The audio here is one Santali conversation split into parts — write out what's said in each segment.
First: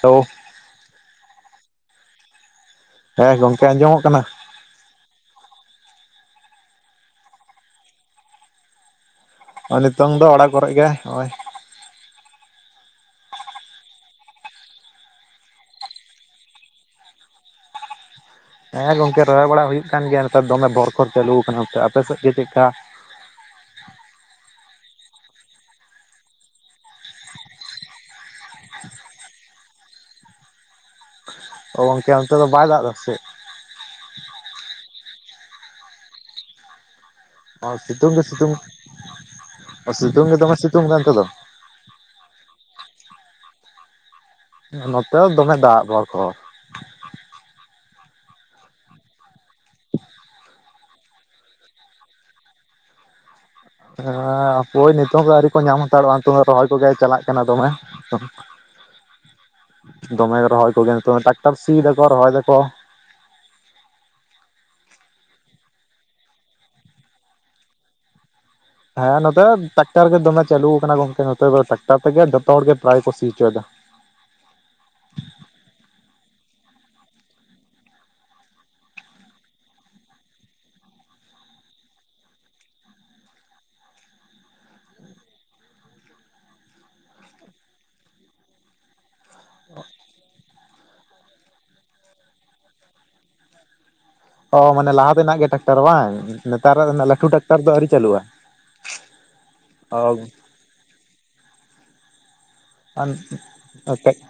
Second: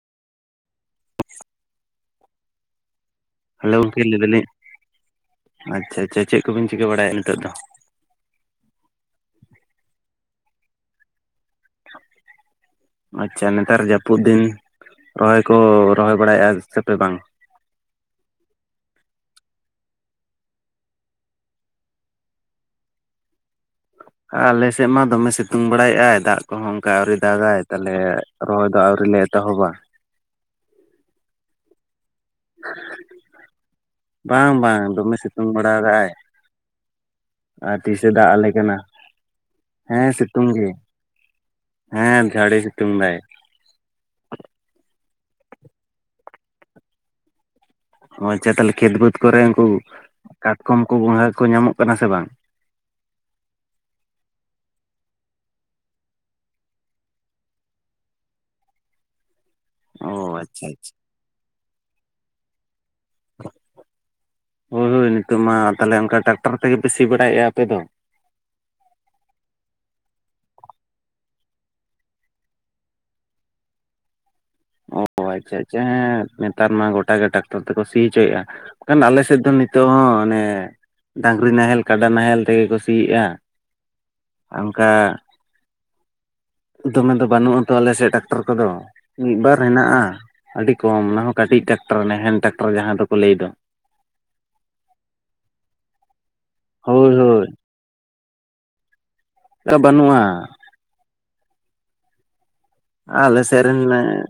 ᱦᱮᱞᱳ ᱦᱮᱸ ᱦᱮᱞᱳ ᱜᱚᱝᱠᱮ ᱟᱸᱡᱚᱢᱚᱜ ᱞᱟᱹᱭ ᱠᱟᱱᱟ ᱫᱟᱹᱞᱤᱧ ᱟᱪᱪᱷᱟ, ᱟᱪᱪᱷᱟ ᱪᱮᱫ ᱠᱚ ᱵᱤᱱ ᱪᱤᱠᱟᱹ ᱵᱟᱲᱟᱭᱮᱜ-ᱟ ᱱᱤᱛᱳᱜ ᱫᱚ? ᱱᱤᱛᱚᱝ ᱫᱚ ᱚᱲᱟᱜ ᱠᱚᱨᱮ ᱜᱮ ᱦᱚᱸᱜ-ᱚᱭ᱾ [inaudible] ᱟᱪᱪᱷᱟ ᱱᱮᱛᱟᱨ ᱡᱟᱹᱯᱩᱫ ᱫᱤᱱ ᱨᱚᱦᱚᱭ ᱠᱚ ᱨᱚᱦᱚᱭ ᱵᱟᱲᱟᱭᱮᱜ-ᱟ ᱥᱮ ᱯᱮ ᱵᱟᱝ? ᱦᱮᱸ ᱜᱚᱝᱠᱮ ᱨᱚᱦᱚᱭ ᱵᱟᱲᱟ ᱦᱩᱭᱩᱜ ᱠᱟᱱ ᱜᱮᱭᱟ᱾ ᱱᱮᱛᱟᱨ ᱫᱚᱢᱮ ᱵᱷᱚᱨ ᱠᱚ ᱪᱟᱹᱞᱩ ᱠᱟᱱᱟ ᱟᱯᱮ ᱥᱮᱫ ᱜᱮ ᱪᱮᱫᱠᱟ? ᱟᱞᱮ ᱥᱮᱫ ᱢᱟ ᱫᱚᱢᱮ ᱥᱤᱛᱩᱝ ᱵᱟᱲᱟᱭ ᱮᱜᱟᱭ ᱫᱟᱜ ᱠᱚᱦᱚᱸ ᱚᱱᱠᱟ ᱟᱹᱣᱨᱤ ᱫᱟᱜᱟᱭ᱾ ᱛᱟᱞᱦᱮ ᱨᱚᱦᱚᱭ ᱫᱚ ᱟᱹᱣᱨᱤ ᱞᱮ ᱮᱛᱚᱦᱚᱵᱟ᱾ ᱚ ᱜᱚᱝᱠᱮ ᱚᱱᱛᱮ ᱫᱚ ᱵᱟᱭ ᱫᱟᱜ ᱫᱟ ᱥᱮ ᱪᱮᱫ? ᱵᱟᱝ ᱵᱟᱝ ᱫᱚᱢᱮ ᱥᱤᱛᱩᱝ ᱵᱟᱲᱟᱭ ᱨᱟᱜ-ᱟᱭ᱾ ᱟᱨ ᱪᱮᱫ ᱛᱤᱥᱮ ᱥᱤᱛᱩᱝ ᱜᱮ ᱫᱟᱜ ᱟᱞᱮ ᱥᱤᱛᱩᱝ ᱠᱟᱱᱟ ᱦᱮᱸ ᱥᱤᱛᱩᱝ ᱜᱮ᱾ ᱦᱮᱸ ᱡᱷᱟᱲᱮ ᱥᱤᱛᱩᱝ ᱫᱟᱭ᱾ ᱱᱚᱛᱮ ᱫᱚ ᱫᱚᱢᱮ ᱫᱟᱜ ᱵᱷᱚᱲ, ᱵᱷᱚᱲ᱾ ᱟᱪᱪᱷᱟ ᱛᱟᱞᱦᱮ ᱠᱷᱮᱛ ᱵᱟᱹᱫᱽ ᱠᱚᱨᱮ ᱩᱱᱠᱩ ᱠᱟᱴᱠᱚᱢ ᱠᱚ ᱜᱚᱸᱝᱜᱷᱟ ᱠᱚᱠᱚ ᱧᱟᱢᱚᱜ ᱠᱟᱱᱟ ᱥᱮ ᱵᱟᱝ? ᱦᱮᱸ ᱦᱟᱯᱳᱭ ᱱᱤᱛᱚᱜ ᱫᱚ ᱟᱹᱣᱨᱤ ᱠᱚ ᱧᱟᱢ ᱦᱟᱛᱟᱲᱚᱜ-ᱟ᱾ ᱱᱤᱛ ᱦᱚᱸ ᱨᱚᱦᱚᱭ ᱠᱚᱜᱮ ᱪᱟᱞᱟᱜ ᱠᱟᱱᱟ ᱫᱚᱢᱮ᱾ [inaudible] ᱚ ᱫᱚᱢᱮ ᱟᱪᱪᱷᱟ ᱨᱚᱦᱚᱭ ᱟᱪᱪᱷᱟ ᱠᱚᱜᱮ ᱴᱨᱟᱠᱴᱟᱨ ᱥᱤ ᱫᱟᱠᱚ ᱨᱚᱦᱚᱭ ᱫᱟᱠᱚ᱾ ᱦᱳᱭ ᱦᱳᱭ ᱱᱤᱛᱳᱜ ᱢᱟ ᱛᱟᱞᱦᱮ ᱚᱱᱠᱟ ᱴᱟᱠᱴᱟᱨ ᱛᱮᱜᱮ ᱯᱮ ᱥᱤ ᱵᱟᱲᱟᱭᱮᱜ-ᱟ ᱟᱯᱮ ᱫᱚ? ᱦᱮᱸ ᱱᱚᱛᱮ ᱴᱨᱟᱠᱴᱟᱨ ᱜᱮ ᱫᱚᱢᱮ ᱪᱟᱹᱞᱩ ᱠᱟᱱᱟ ᱜᱚᱝᱠᱮ᱾ ᱱᱚᱛᱮ ᱫᱚ ᱴᱮᱠᱴᱟᱨ ᱛᱮᱜᱮ ᱡᱚᱛᱚ ᱦᱚᱲ ᱜᱮ ᱯᱨᱟᱭ ᱠᱚ ᱥᱤ ᱦᱚᱪᱚᱭ ᱫᱟ᱾ ᱚ ᱟᱪᱪᱷᱟ, ᱟᱪᱪᱷᱟ ᱦᱮᱸ ᱱᱮᱛᱟᱨ ᱢᱟ ᱜᱚᱴᱟ ᱜᱮ ᱴᱟᱠᱴᱚᱨ ᱛᱮᱠᱚ ᱥᱤ ᱦᱚᱪᱚᱭᱮᱜ-ᱟ᱾ ᱤᱠᱷᱟᱹᱱ ᱟᱞᱮ ᱥᱮᱫ ᱫᱚ ᱱᱤᱛᱚᱜ ᱦᱚᱸ ᱚᱱᱮ ᱰᱟᱺᱜᱽᱨᱤ ᱱᱟᱦᱮᱞ ᱠᱟᱰᱟ ᱱᱟᱦᱮᱞ ᱛᱮᱜᱮ ᱠᱚ ᱥᱤᱭᱮᱜᱼᱟ, ᱟ ᱚᱱᱠᱟ ᱫᱚᱢᱮ ᱫᱚ ᱵᱟᱹᱱᱩᱜᱼᱟ ᱛᱚ ᱟᱞᱮ ᱥᱮᱜ ᱴᱟᱨᱟᱠᱴᱟᱨ ᱠᱚᱫᱚ ᱢᱤᱫᱼ ᱵᱟᱨ ᱦᱮᱱᱟᱜᱼᱟ, ᱟᱹᱰᱤ ᱠᱚᱢ ᱚᱱᱟ ᱦᱚᱸ ᱠᱟᱹᱴᱤᱡ ᱴᱟᱨᱟᱠᱴᱳᱨ ᱱᱟᱦᱮᱞ ᱴᱮᱠᱴᱟᱨ ᱡᱟᱦᱟᱸ ᱫᱚᱠᱚ ᱞᱟᱹᱭ ᱫᱚ᱾ ᱚ ᱢᱟᱱᱮ ᱞᱟᱦᱟ ᱛᱮᱱᱟᱜ ᱜᱮ ᱴᱟᱠᱴᱟᱨ ᱵᱟᱝ, ᱱᱮᱛᱟᱨᱟᱜ ᱫᱚ ᱦᱳᱭ ᱱᱷᱟᱸᱜ ᱞᱟᱹᱴᱩ ᱴᱟᱠᱴᱟᱨ ᱦᱳᱭ ᱫᱚ ᱟᱹᱣᱨᱤ ᱪᱟᱹᱞᱩᱜᱼᱟ? ᱟᱹ ᱵᱟᱹᱱᱩᱜᱼᱟ, ᱟᱞᱮ ᱥᱮᱫ ᱨᱮᱱ ᱮᱸ ᱟᱞᱮ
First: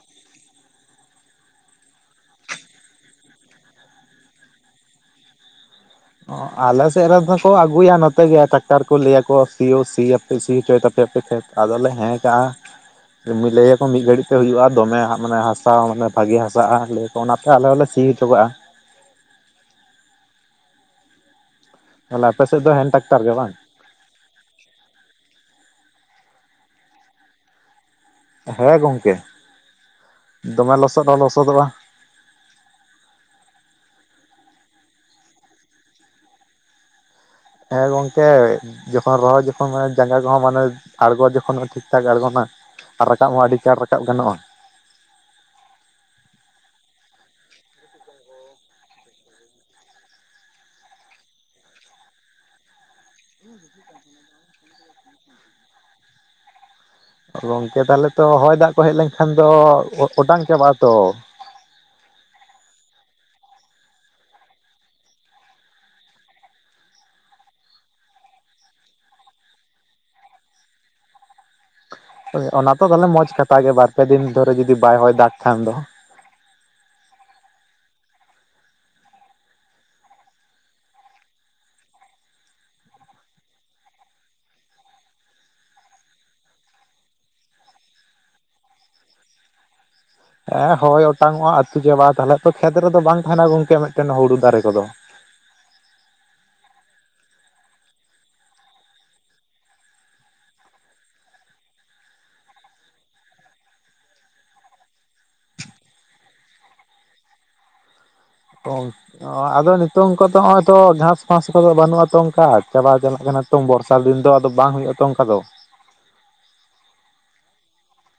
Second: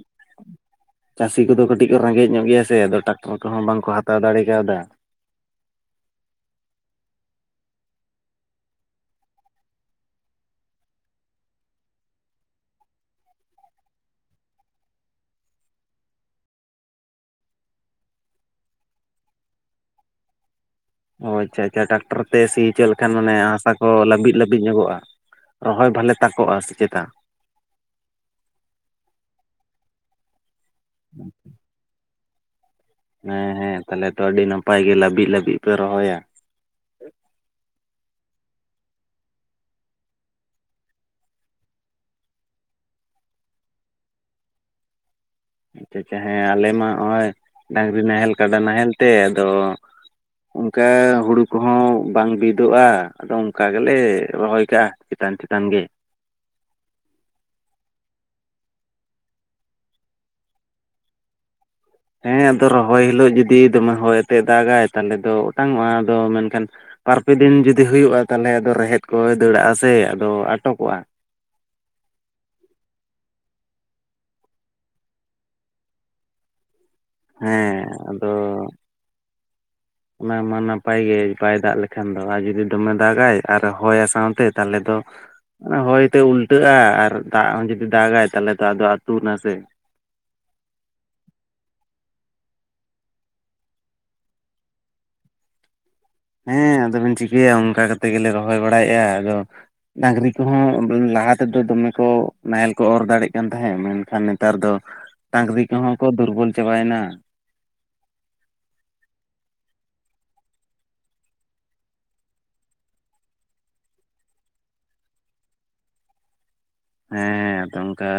ᱪᱟᱹᱥᱤ ᱠᱚᱫᱚ ᱠᱟᱹᱴᱤᱡ ᱠᱚ ᱨᱮᱸᱜᱮᱡ ᱧᱚᱜ ᱜᱮᱭᱟ ᱥᱮ ᱟᱫᱚ ᱴᱟᱨᱟᱠᱴᱟᱨ ᱠᱚᱦᱚᱸ ᱵᱟᱝ ᱠᱚ ᱦᱟᱛᱟᱣ ᱫᱟᱲᱮ ᱟᱠᱟ ᱣᱟᱫᱟ, ᱚ ᱟᱞᱮ ᱥᱮᱫ ᱨᱮᱱ ᱫᱚᱠᱚ ᱟᱹᱜᱩᱭᱟ ᱱᱚᱛᱮ ᱜᱮ ᱴᱟᱠᱴᱟᱨ ᱠᱚ ᱞᱟᱹᱭ ᱟᱠᱚ ᱥᱤᱭ ᱦᱚᱸ ᱥᱤ ᱟᱯ- ᱯᱨ ᱥᱤ ᱦᱚᱪᱚᱭ ᱛᱟᱯᱮᱭᱟ ᱟᱯᱮᱭᱟ ᱠᱷᱮᱛ ᱟᱫᱚ ᱞᱮ ᱦᱮᱸ ᱠᱟᱜᱼᱟ᱾ ᱢᱤᱫ ᱞᱟᱹᱭ ᱟᱠᱚ ᱢᱤᱫ ᱜᱷᱟᱹᱲᱤᱡ ᱛᱮ ᱦᱩᱭᱩᱜᱼᱟ, ᱫᱚᱢᱮ ᱦᱟᱸᱜ ᱢᱟᱱᱮ ᱦᱟᱥᱟ ᱢᱟᱱᱮ ᱵᱷᱟᱜᱤ ᱦᱟᱥᱟᱜᱼᱟ, ᱞᱟᱹᱭ ᱛᱚ ᱚᱱᱟᱛᱮ ᱟᱞᱮ ᱦᱚᱸᱞᱮ ᱥᱤ ᱦᱚᱪᱚ ᱠᱟᱜᱼᱟ ᱚ ᱟᱪᱪᱷᱟ ᱟᱪᱪᱷᱟ ᱴᱟᱠᱴᱟᱨ ᱛᱟᱦᱞᱮ ᱛᱮ ᱟᱯᱮ ᱥᱤ ᱥᱮᱫ ᱫᱚ ᱦᱚᱪᱚ ᱦᱮᱱ ᱞᱮᱠᱷᱟᱱ ᱴᱟᱠᱴᱟᱨ ᱜᱮ ᱢᱟᱱᱮ ᱵᱟᱝ ᱦᱟᱥᱟ ᱚ ᱞᱟᱹᱵᱤᱫ ᱞᱟᱹᱵᱤᱫ ᱧᱚᱜᱚᱜᱼᱟ ᱨᱚᱦᱚᱭ ᱵᱷᱟᱞᱮ ᱛᱟᱠᱚᱜᱼᱟ ᱥᱮ ᱪᱮᱛᱟ? ᱦᱮᱸ ᱜᱚᱝᱠᱮ ᱫᱚᱢᱮ ᱞᱚᱥᱚᱫ ᱦᱚᱸ ᱞᱚᱥᱚᱫᱚᱜᱼᱟ᱾ ᱦᱮᱸ ᱦᱮᱸ ᱛᱟᱦᱮᱞᱮ ᱛᱚ ᱟᱹᱰᱤ ᱱᱟᱯᱟᱭ ᱜᱮ ᱞᱟᱹᱵᱤᱫ ᱞᱟᱹᱵᱤᱫ ᱯᱮ ᱨᱚᱦᱚᱭᱟ? ᱦᱮᱸ ᱜᱚᱝᱠᱮ᱾ ᱡᱚᱠᱷᱚᱱ ᱨᱚᱦᱚᱭ ᱡᱚᱠᱷᱚᱱ ᱢᱟᱱᱮ ᱡᱟᱸᱜᱟ ᱠᱚᱦᱚᱸ ᱢᱟᱱᱮ ᱟᱬᱜᱚ ᱡᱚᱠᱷᱚᱱ ᱦᱚᱸ ᱴᱷᱤᱠ ᱴᱷᱟᱠ ᱟᱲᱜᱚᱱᱟ᱾ ᱟᱨ ᱨᱟᱠᱟᱵ ᱦᱚᱸ ᱟᱹᱰᱤ ᱪᱟᱬ ᱨᱟᱠᱟᱵ ᱜᱟᱱᱚᱜᱼᱟ᱾ ᱟᱪᱪᱷᱟ ᱟᱪᱪᱷᱟ ᱦᱮᱸ ᱟᱞᱮ ᱢᱟ ᱦᱚᱸᱜᱼᱚᱸᱭ ᱰᱟᱺᱜᱽᱨᱤ ᱱᱟᱦᱮᱞ ᱠᱟᱰᱟ ᱱᱟᱦᱮᱞ ᱛᱮ ᱟᱫᱚ ᱚᱸᱠᱟ ᱦᱩᱲᱩ ᱠᱚᱦᱚᱸ ᱵᱟᱝ ᱵᱤᱫᱽᱼᱚᱜᱼᱟ ᱟᱫᱚ ᱚᱸᱠᱟ ᱜᱮᱞᱮ ᱨᱚᱦᱚᱭ ᱠᱟᱜᱼᱟ᱾ ᱪᱮᱛᱟᱱ ᱪᱮᱛᱟᱱ ᱜᱮ᱾ ᱜᱚᱝᱠᱮ ᱛᱟᱦᱮᱞᱮ ᱛᱚ ᱦᱚᱭ ᱫᱟᱜ ᱠᱚ ᱦᱮᱡ ᱞᱮᱱᱠᱷᱟᱱ ᱫᱚ ᱚ ᱚᱴᱟᱝ ᱪᱟᱵᱟᱜᱼᱟ ᱛᱚ? ᱦᱮᱸ ᱟᱫᱚ ᱨᱚᱦᱚᱭ ᱦᱤᱞᱳᱜ ᱡᱩᱫᱤ ᱫᱚᱢᱮ ᱦᱚᱭ ᱟᱛᱮᱫ ᱫᱟᱜᱽᱼᱟᱭ ᱛᱟᱦᱮᱞᱮ ᱫᱚ ᱚᱴᱟᱝ ᱚᱜᱼᱟ ᱟᱫᱚ ᱢᱮᱱᱠᱷᱟᱱ ᱵᱟᱨ ᱯᱮ ᱫᱤᱱ ᱡᱩᱫᱤ ᱦᱩᱭᱩᱜᱼᱟ ᱛᱟᱦᱮᱞᱮ ᱟᱫᱚ ᱨᱮᱦᱮᱫ ᱠᱚᱭ ᱫᱟᱹᱲ ᱟᱜᱼᱟ ᱥᱮ ᱟᱫᱚ ᱟᱴᱚᱠᱚᱜᱼᱟ᱾ ᱦᱳᱭ ᱚᱱᱟ ᱛᱚ ᱛᱟᱦᱚᱞᱮ ᱢᱚᱸᱡᱽ ᱠᱟᱛᱷᱟ ᱜᱮ ᱵᱟᱨ ᱯᱮ ᱫᱤᱱ ᱫᱷᱳᱨᱳ ᱡᱚᱫᱤ ᱵᱟᱭ ᱦᱚᱭ ᱫᱟᱜᱽ ᱠᱷᱟᱱ ᱫᱚ᱾ ᱦᱮᱸ ᱟᱫᱚ ᱚᱱᱟ ᱢᱟ ᱱᱟᱯᱟᱭ ᱜᱮ ᱵᱟᱭ ᱫᱟᱜ ᱞᱮᱠᱷᱟᱱ ᱫᱚ ᱟᱨ ᱡᱩᱫᱤ ᱫᱚᱢᱮ ᱫᱟᱜᱽᱼᱟᱭ ᱟᱨ ᱦᱚᱭᱼᱟ ᱥᱟᱶᱛᱮ ᱛᱟᱦᱮᱞᱮ ᱫᱚ ᱚᱱᱟ ᱦᱚᱭᱛᱮ ᱩᱞᱴᱟᱹᱜᱼᱟ ᱟᱨ ᱫᱟᱜ ᱦᱚᱸ ᱡᱩᱫᱤ ᱫᱟᱜᱽᱼᱟᱭ ᱛᱟᱦᱚᱞᱮ ᱛᱚ ᱟᱫᱚ ᱟᱹᱛᱩ ᱱᱟᱥᱮ᱾ ᱮᱸ ᱦᱚᱭ ᱚᱴᱟᱝ ᱚᱜᱼᱟ ᱟᱹᱛᱩ ᱪᱟᱵᱟᱜᱼᱟ ᱛᱟᱦᱚᱞᱮᱜ ᱛᱚ ᱠᱷᱮᱛ ᱨᱮᱫᱚ ᱵᱟᱝ ᱛᱟᱦᱮᱱᱟ ᱜᱚᱝᱠᱮ ᱢᱤᱫᱴᱮᱱ ᱦᱩᱲᱩ ᱫᱟᱨᱮ ᱠᱚᱫᱚ᱾ ᱦᱮᱸ ᱟᱫᱚᱵᱤᱱ ᱪᱤᱠᱟᱹᱭᱟ ᱚᱸᱠᱟ ᱠᱟᱛᱮ ᱜᱮᱞᱮ ᱨᱚᱦᱚᱭ ᱵᱟᱲᱟᱭᱮᱜᱼᱟ ᱟᱫᱚ, ᱰᱟᱺᱜᱽᱨᱤ ᱠᱚᱦᱚᱸ ᱚᱸ ᱞᱟᱦᱟ ᱛᱮᱫᱚ ᱫᱚᱢᱮ ᱠᱚ ᱱᱟᱦᱮᱞ ᱠᱚ ᱚᱨ ᱫᱟᱲᱮᱜ ᱠᱟᱱ ᱛᱟᱦᱮᱸ ᱢᱮᱱᱠᱷᱟᱱ ᱱᱮᱛᱟᱨ ᱫᱚ ᱰᱟᱺᱜᱽᱨᱤ ᱠᱚᱦᱚᱸ ᱠᱚ ᱫᱩᱨᱵᱚᱞ ᱪᱟᱵᱟᱭᱮᱱᱟ᱾ [unintelligible] ᱚ ᱟᱫᱚ ᱱᱤᱛᱚᱝ ᱠᱚ ᱛᱚ ᱱᱚᱜᱼᱚᱸᱭ ᱛᱚ ᱜᱷᱟᱸᱥ ᱯᱷᱟᱸᱥ ᱠᱚᱫᱚ ᱵᱟᱹᱱᱩᱜᱼᱟ ᱛᱚ ᱚᱝᱠᱟ ᱪᱟᱵᱟ ᱪᱟᱞᱟᱜ ᱠᱟᱱᱟ, ᱛᱚᱝ ᱵᱚᱨᱥᱟ ᱫᱤᱱ ᱫᱚ ᱟᱫᱚ ᱵᱟᱝ ᱦᱩᱭᱩᱜᱼᱟ ᱛᱚ ᱚᱸᱠᱟ ᱫᱚ᱾ ᱦᱮᱸ ᱟᱫᱚ ᱚᱸᱠᱟ,